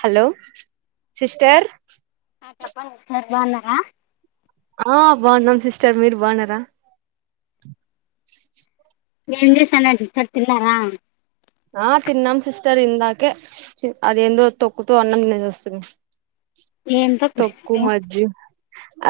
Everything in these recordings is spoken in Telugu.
హలో సిస్టర్ చెప్పండి సిస్టార్ బాగున్నారా ఆ బాగున్నాం సిస్టర్ మీరు బావున్నారా ఏం చేస్తాన్నారు సిస్టర్ తిన్నారా ఆ తిన్నాం సిస్టర్ ఇందాకే అదెందో తొక్కుతు అన్నం తినేసి వస్తి ఏంతో తొక్కు కుర్సు మజ్జి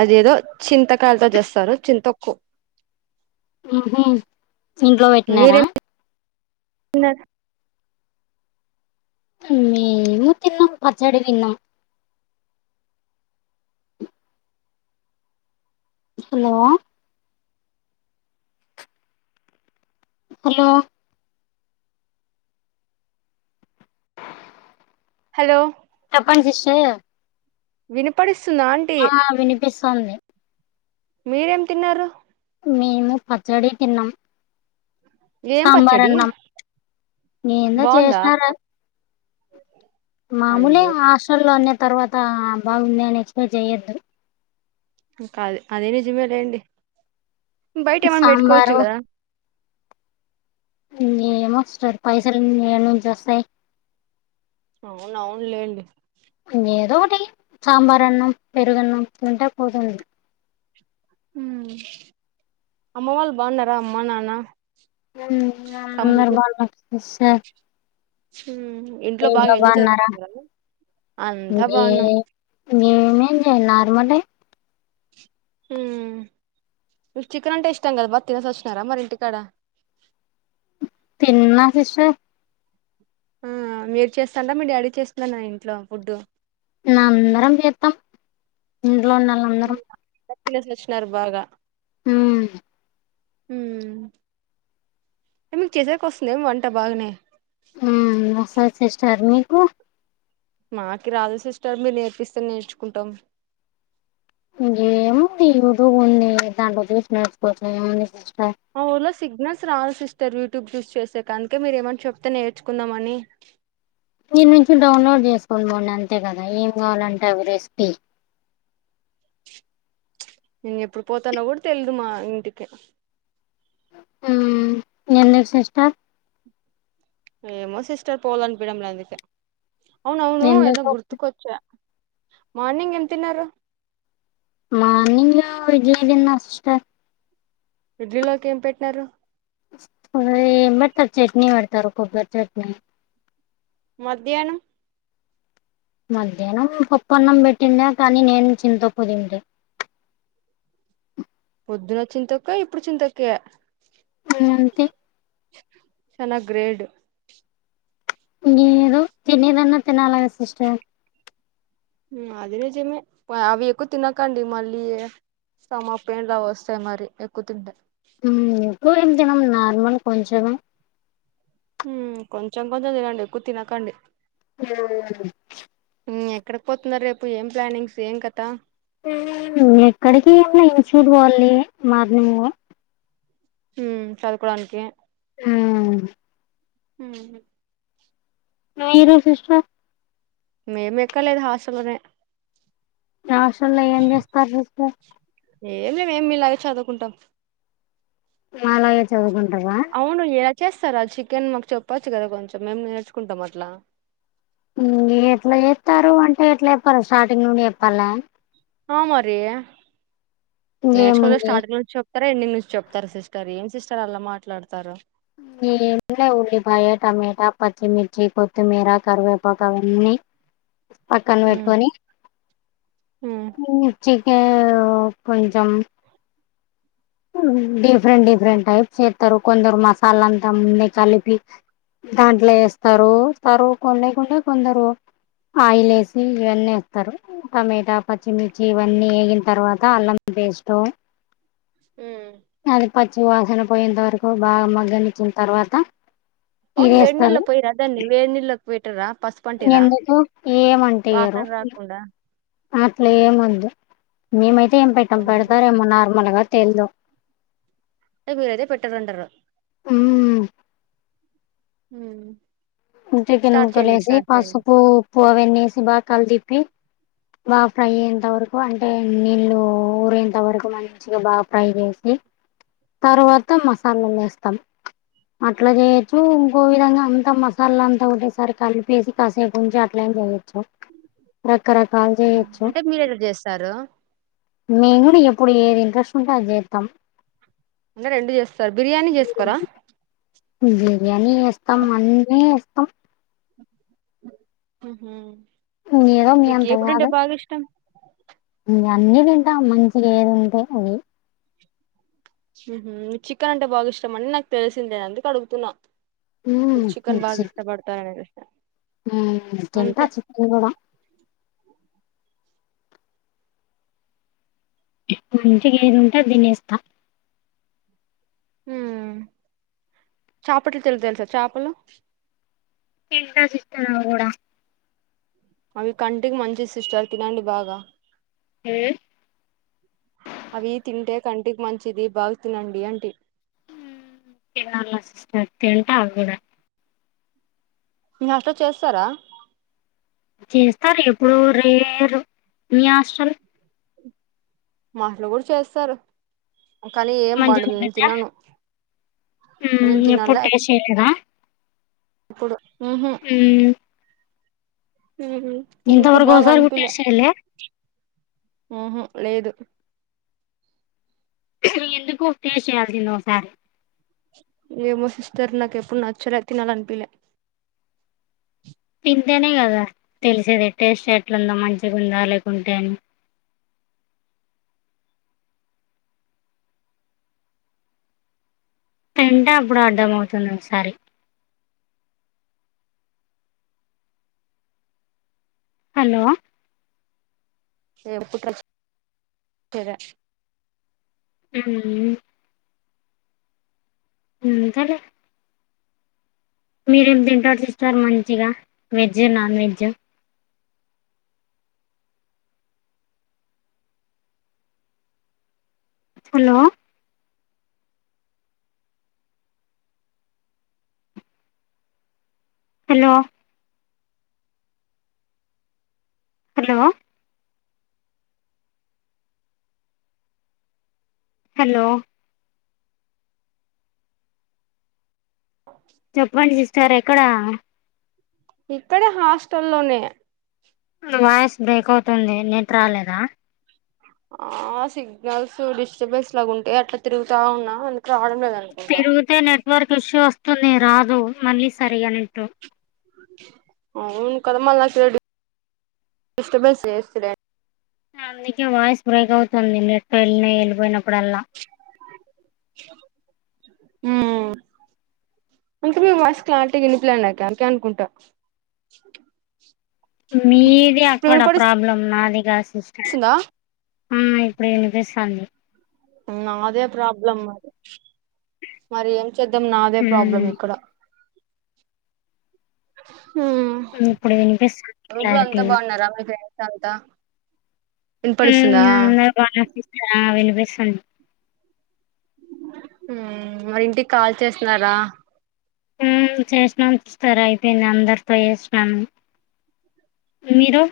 అదేదో చింతకాయాలతో చేస్తారు చింతొక్కు మ హు ఇంట్లో పెట్టినారా న మేము తిన్నాం పచ్చడి తిన్నాం హలో హలో హలో చెప్పండి సిస్టర్ వినపడిస్తుంద ఆ వినిపిస్తుంది మీరేం తిన్నారు మేము పచ్చడి తిన్నాం ఏం సాంబార్ పచ్చడి అన్నాం ఏందో బాగుందా చేసినారు మామూలే అయ్యో హాస్టల్లో అన్న తర్వాత బాగుంది అని ఎక్సపెక్ట్ చేయొద్దు కాదు అదీ నిజమేలే సాంబారు కదా ఏమో సిస్టర్ పైసలు ను ఏడనుంచి వస్తాయి అవునవునులే ఏదో ఒకటి సాంబార్ అన్నం పెరుగన్నం తింటే పోతది మ్ అమ్మ వాళ్ళు బాగున్నారా అమ్మా నాన్న మ్ అందరు తమ్ముడు బాగున్నారు సిస్టర్ మ్ మీరు బాగున్నారా అంతా ఇది బాగున్నాం నేమేం చే నార్మలే మ్ చికెన్ అంటే ఇష్టాం కదా మరితినేసి వచ్చినారా మరి ఇంటికాడ తిన్న సిస్టర్ మ్ మీరు చేస్తారా మీరు డాడీ చేస్తారా ఇంట్లో ఫుడ్ నా అందరం చేత్తం ఇంట్లో ఉండే వాళ్ తినేసి వచ్చినారు బాగా మ్ మ్ మీకు చేసాక వస్తుందేమో వంట బాగా మ్ వస్తాది సిస్టర్ మీకు మాకి రాదు సిస్టర్ మీరు నేర్పిస్తే నేర్చుకుంటాం ఇం ఏముంది యూట్యూబ్ ఉంది దాంట్లో చూసి నేర్చుకోచ్చు ఏముంది సిస్టర్ ఆ ఊర్లో సిగ్నల్స్ రావు సిస్టర్ యూట్యూబ్ చూసి చేసేకని అందుకే మీరు ఏమన్నా చెప్తే నేర్చుందామని నుంచి డౌన్లోడ్ చేసుకోనిపోండి అంతే కదా ఏం కావాలంటే అవి రెసిపీ నేను ఎప్పుడు పోతానో గూడా తెలీదు మా ఇంటికి ఉమ్ ఎందుకు సిస్ ఏమో సిస్టర్ పోవాలిఅనిపియ్యడం లేదు అందుకే అవును అవును ఎదో ఎందుకు గుర్తు కొచ్చా మార్నింగ్ ఎం తిన్నారు మార్నింగ్ ఇడ్లీ తిన్న సిస్టర్ ఇడ్లీలోకి ఏం పెట్టినారు ఎం పెడతారు చట్నీ పేడతారు కొబ్బరి చట్నీ మధ్యాహ్నం మధ్యాహ్నం పప్పన్నం పెట్టిండ్రు కానీ నేను చింత తొక్కు పొద్దున్న చింత తొక్కు ఇప్పుడు చింత తొక్కే ఆ అంతే చానా గ్రేడ్ ఇంగేదో తినేదన్నా తినాలగా సిస్టర్ అది నిజమే అవి ఎక్కువ తినకండి మళ్ళీ స్టమక్ పెయిన్ లా వస్తాయి మరి ఎక్కువ తింటే ఊ ఎప్పుడు ఏం తినం నార్మల్ కొంచెమే ఊ కొంచెం కొంచెం తినండి ఎక్కువ తినకండి ఏం ఉన్నది ఊ ఎక్కడికి పోతున్నారు చెప్పు ఏం ప్లానింగ్స్ ఏం కథ ఉ ఎక్కడికి ఏంలే ఇన్స్టూట్ పోవాలి మార్నింగ్ ఊ చదువుకోడానికి ఉ ఊ మీరు సిస్టర్ మేము ఎక్కలేదు హాస్టల్లోనే రాష్ట్రంలో ఏం చేస్తారు చెప్పు ఏం చెయ్యం మీలాగే చదువుకుంటాం నాలాగే చదువుకుంటవా అవును ఇలా చేస్తర అది చికెన్ మాకు చెప్పొచ్చు కదా కొంచెం మేము నేర్చుకుంటాం అట్లా ఊ ఎట్ల చేత్తరో అంటే ఎట్ల చెప్పాల స్టార్టింగ్ నుండి చెప్పాలా ఆ మరీ నేర్చుకుంట ఏముంది స్టార్టింగ్ నుంచి చెప్ చెప్తారా నుంచి చెప్తారు సిస్టర్ ఏం సిస్టర్ అలా మాట్లాడతారు ఎంలే ఉల్లిపాయ టమాటా పచ్చిమిర్చి కొత్తిమీర కరివేపాక అవన్నీ పక్కన మ్మ్ పేట్టుకని మ్మ్ ఉ చికెన్ కొంచెం డిఫరెంట్ డిఫరెంట్ టైప్స్ ఏత్తరు కొందరు మసాలా అంతా ముందే కలిపి దాంట్లొ ఏస్తరూ స్తరువు కొన లేకుండా కొందరు ఆయిలేసి ఇవన్నీ ఏస్తరు టమేటా పచ్చిమిర్చి ఇవన్నీ ఏగిన తర్వాత అల్లం పేస్టు ఊ అది పచ్చి వాసన పోయేంత వరకు బాగ మగ్గనిచ్చిన తర్వాత అవును ఇదేస్తారు వేడినీల్లో పోయ దాన్ని వేడినీల్లోకి పెట్టరా పసుపు అంటిర్రా ఎందుకు వాసన రాకుండా అట్లే మొద్దు మేమైతే ఏం పెట్టం ఓహో. పెడతారేమో నార్మల్ గా తెలియదు అంటే మీరయితే పెట్టరంటారు ఊ మ్ చికెన్ ముక్కలు వేసి పసుపు ఉప్పు అవన్నీ వేసి బాగా కలి తిప్పి బాగా ఫ్రై అయేంత వరకు అంటే నీళ్లూ ఊరేంత వరకు మంచిగా బాగా ఫ్రై చేస్ మ్ తర్వాత మసాలాలేస్తం అట్ల చేయొచ్చు ఇంకో విదంగా అంత మసా మల్లంతా ఒకటేసారి కలిపేసి కాసేపుంచి అట్లేం చేయొచ్చు రకరకాలు ఉమ్. చేయొచ్చు అంటే మీరెలా చేస్తారు మేమ్ కూడా ఎప్పుడు ఏది ఇంట్రెస్ట్ ఉంటే అది చేస్తాం అంటే రెండు చేస్తారు బిర్యానీ చేసుకోరా బిర్యానీ ఏస్తాం అన్నీ ఏస్తాం ఊహు ఏదో మీ మీకు ఏ ఫుడ్ అంటే బాగా ఇష్టం అన్నీ తింటాం మంచిగ ఏది ఉంటే అది ఊహు నీకు చికెన్ అంటే బాగా ఇష్టమని నాకు తెలిసిందే అందుకు అడుగుతున్నా ఉమ్, మీరు చికన్ బాగ ఇష్టపడతారని పెట్టిన మ్ తింటా చికెన్ కూడా ఇప్పుడు నుంచి ఏది ఉంటే అది తినేస్తా మ్ చేపలతెలు తెలుసా చేపలు తింట చికెన్ కూడా అవి కంటికి మంచివి సిస్టర్ తినండి బాగా మ్ అవి తింటే కంటికి మంచిది బాగు తినండి అంటి తింట అవి కూడా నాతో చేస్తారా చేస్తారు ఎప్పుడో రేరు మీ హాస్టల్ మాటలు కూడా చేస్తారు కానీ ఏం మంచిగా బాగుండదు నేను ఉంటుందా తినను నేను తినాల ఎక్కడ ఇప్పుడు ఊహు మ్ ఊహు ఇంతవరకు ఒకసారి గూడ టేస్ట్ చేయలే ఊహు లేదు నువ్వు ఎందుకు టేస్ట్ చేయాల్సింది ఒకసారి ఏమో సిస్టర్ నాకు ఎప్పుడు నాచ్చలే తినాలి అనిపిలే తింటేనే కదా తెలిసేది టేస్ట్ ఎట్లుందో మంచిగా ఉందా లేకుంటే అని తింటే అప్పుడు అర్థం అవుతుంది ఒకసారి హలో [unintelligible] మ్ యూ మ్ అంతేలే మీరేం తింటారు ఇస్తారు మంచిగా veg non veg hello hello hello hello చెప్పండి సిస్టార్ ఎక్కడ ఇక్కడే హాస్టల్లోనే వాయిస్ బ్రేక్ అవుతుంది నెట్ రాలేదా ఆ సిగ్నల్స్ డిస్టర్బెన్స్ లాగా ఉంటాయి అట్లా తిరుగుతా ఉన్నా అందుకు రావడం లేదు అనుకుంటా తిరిగితే నెట్వర్క్ ఇష్యూ వస్తుంది రాదు మళ్ళీ సరిగా నెట్ అవును కద మల్ డిస్టబెన్స్ చేస్త అందుకే వాయిస్ బ్రేక్ అవుతుంది నెట్ వెళ్ళ వెళ్ళిపోయినప్పుడల్లా హ ఇంకా మీ వాయిస్ క్లారిటీ వినిపిలే అందుకే అనుకుంటా మీది అక్కడ ప్రాబ్లం నాది కాదు సిస్ వస్తుంద ఆ ఇప్పుడు వినిపిస్తుంది నాదే ప్రాబ్లం మరి మరి ఏం చేద్దాం నాదే ప్రాబ్లం ఉమ్ ఇక్కడ హ ఇప్పుడు వినిపిస్తుంది రూమ్లో అంతా క్లారిటీగా బాగున్నారా మీ ఫ్రెండ్స్ అంతా విన్ పడుసుతుందా ఆ బానే ఆ వినిపిస్తుంది మరి ఇంటికి కాల్ చేస్తున్నారా ఉమ్ చేసినం సిస్టర్ అయిపోయింది అందరితో చేసినం మీరు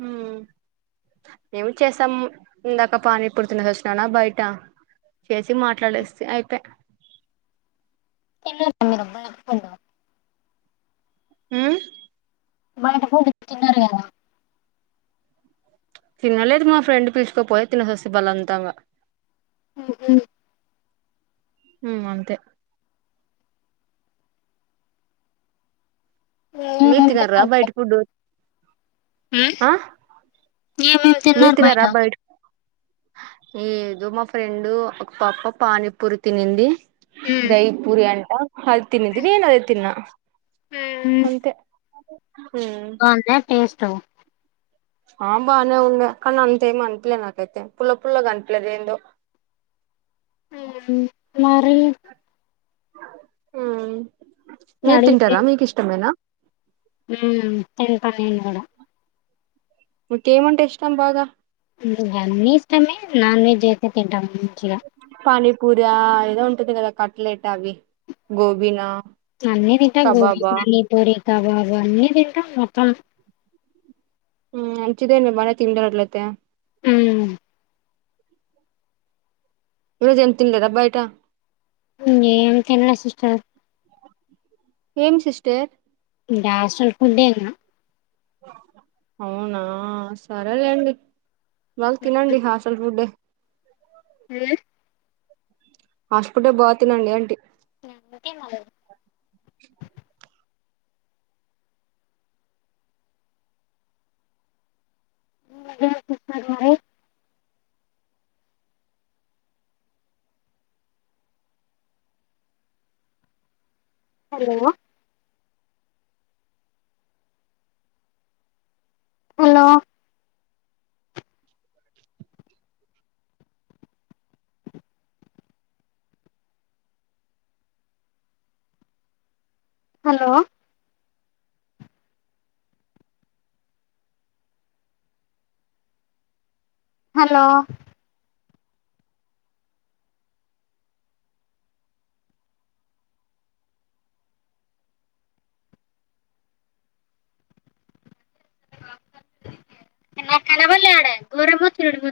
హ్ మేము చేసాం ఇందాక పానీ పూరి తినేసి వచ్చినాన బయట చేసి మాట్లాడేస్తి అయిపయ్ తినరేమో మీరు బయట ఫుడ్ హ్ బయట ఫుడ్డు తినరేమో తినలేదు మా ఫ్రెండ్ పిలుచుకపోయి తినసొస్తుంది బలంతంగా ఉ హ్మ్ అంతే మీరు ఏమేమి తినరా తిన్నారు బయటి ఫుడ్ ఆ ఎమ్ మీరు తినరా బయటి ఫుడ్ ఏదో మా ఫ్రైండ్ ఒక పాప పానీపూరి తినింది దాయి పూరి అంటా అది తినింది నేను అదే తిన్నా అంతే హ్ అదే టేస్ట్ ఆ బాగానే ఉండే కానీ అంతే ఏమ్ అనిపియ్యలే నాకైతే పుల్ల పుల్లగా అనిపియ్యలే ఏందో మరి మీరు తింటారా మీకు ఇష్టమేనా ఉ తింటా నేను కూడా మీకేమంటే ఇష్టం బాగా అన్ని ఇష్టమే నాన్ వెజ్ అయితే తింటాము మంచిగా పానీపూరి ఆ ఏదో ఉంటుంది కదా కట్లెట్ అవి గోబీనా అన్ని తింటాం గోబీ కబాబా పానీపూరి కబాబు అన్ని తింటాం మొత్తం మంచిదేనండి మన తిండి అట్లతే హ్మ్ ఈరోజు ఏం తిన్నలేదా బయట ఏం తిన్లే సిస్టర్ ఏం సిస్టర్ ఇంగ హాస్టల్ ఫుడ్డేనా అవునా సరేలేండి వాళ్ళు తినండి హాస్టల్ ఫుడే ఉ హాస్పిటే బాగా తినండి ఏంటి అందుకే హుహు తరువాతే హలో హలో హలో హలో నాకు కనబడలే ఆడ గోర్రే మోతుకున్నట్టు మొ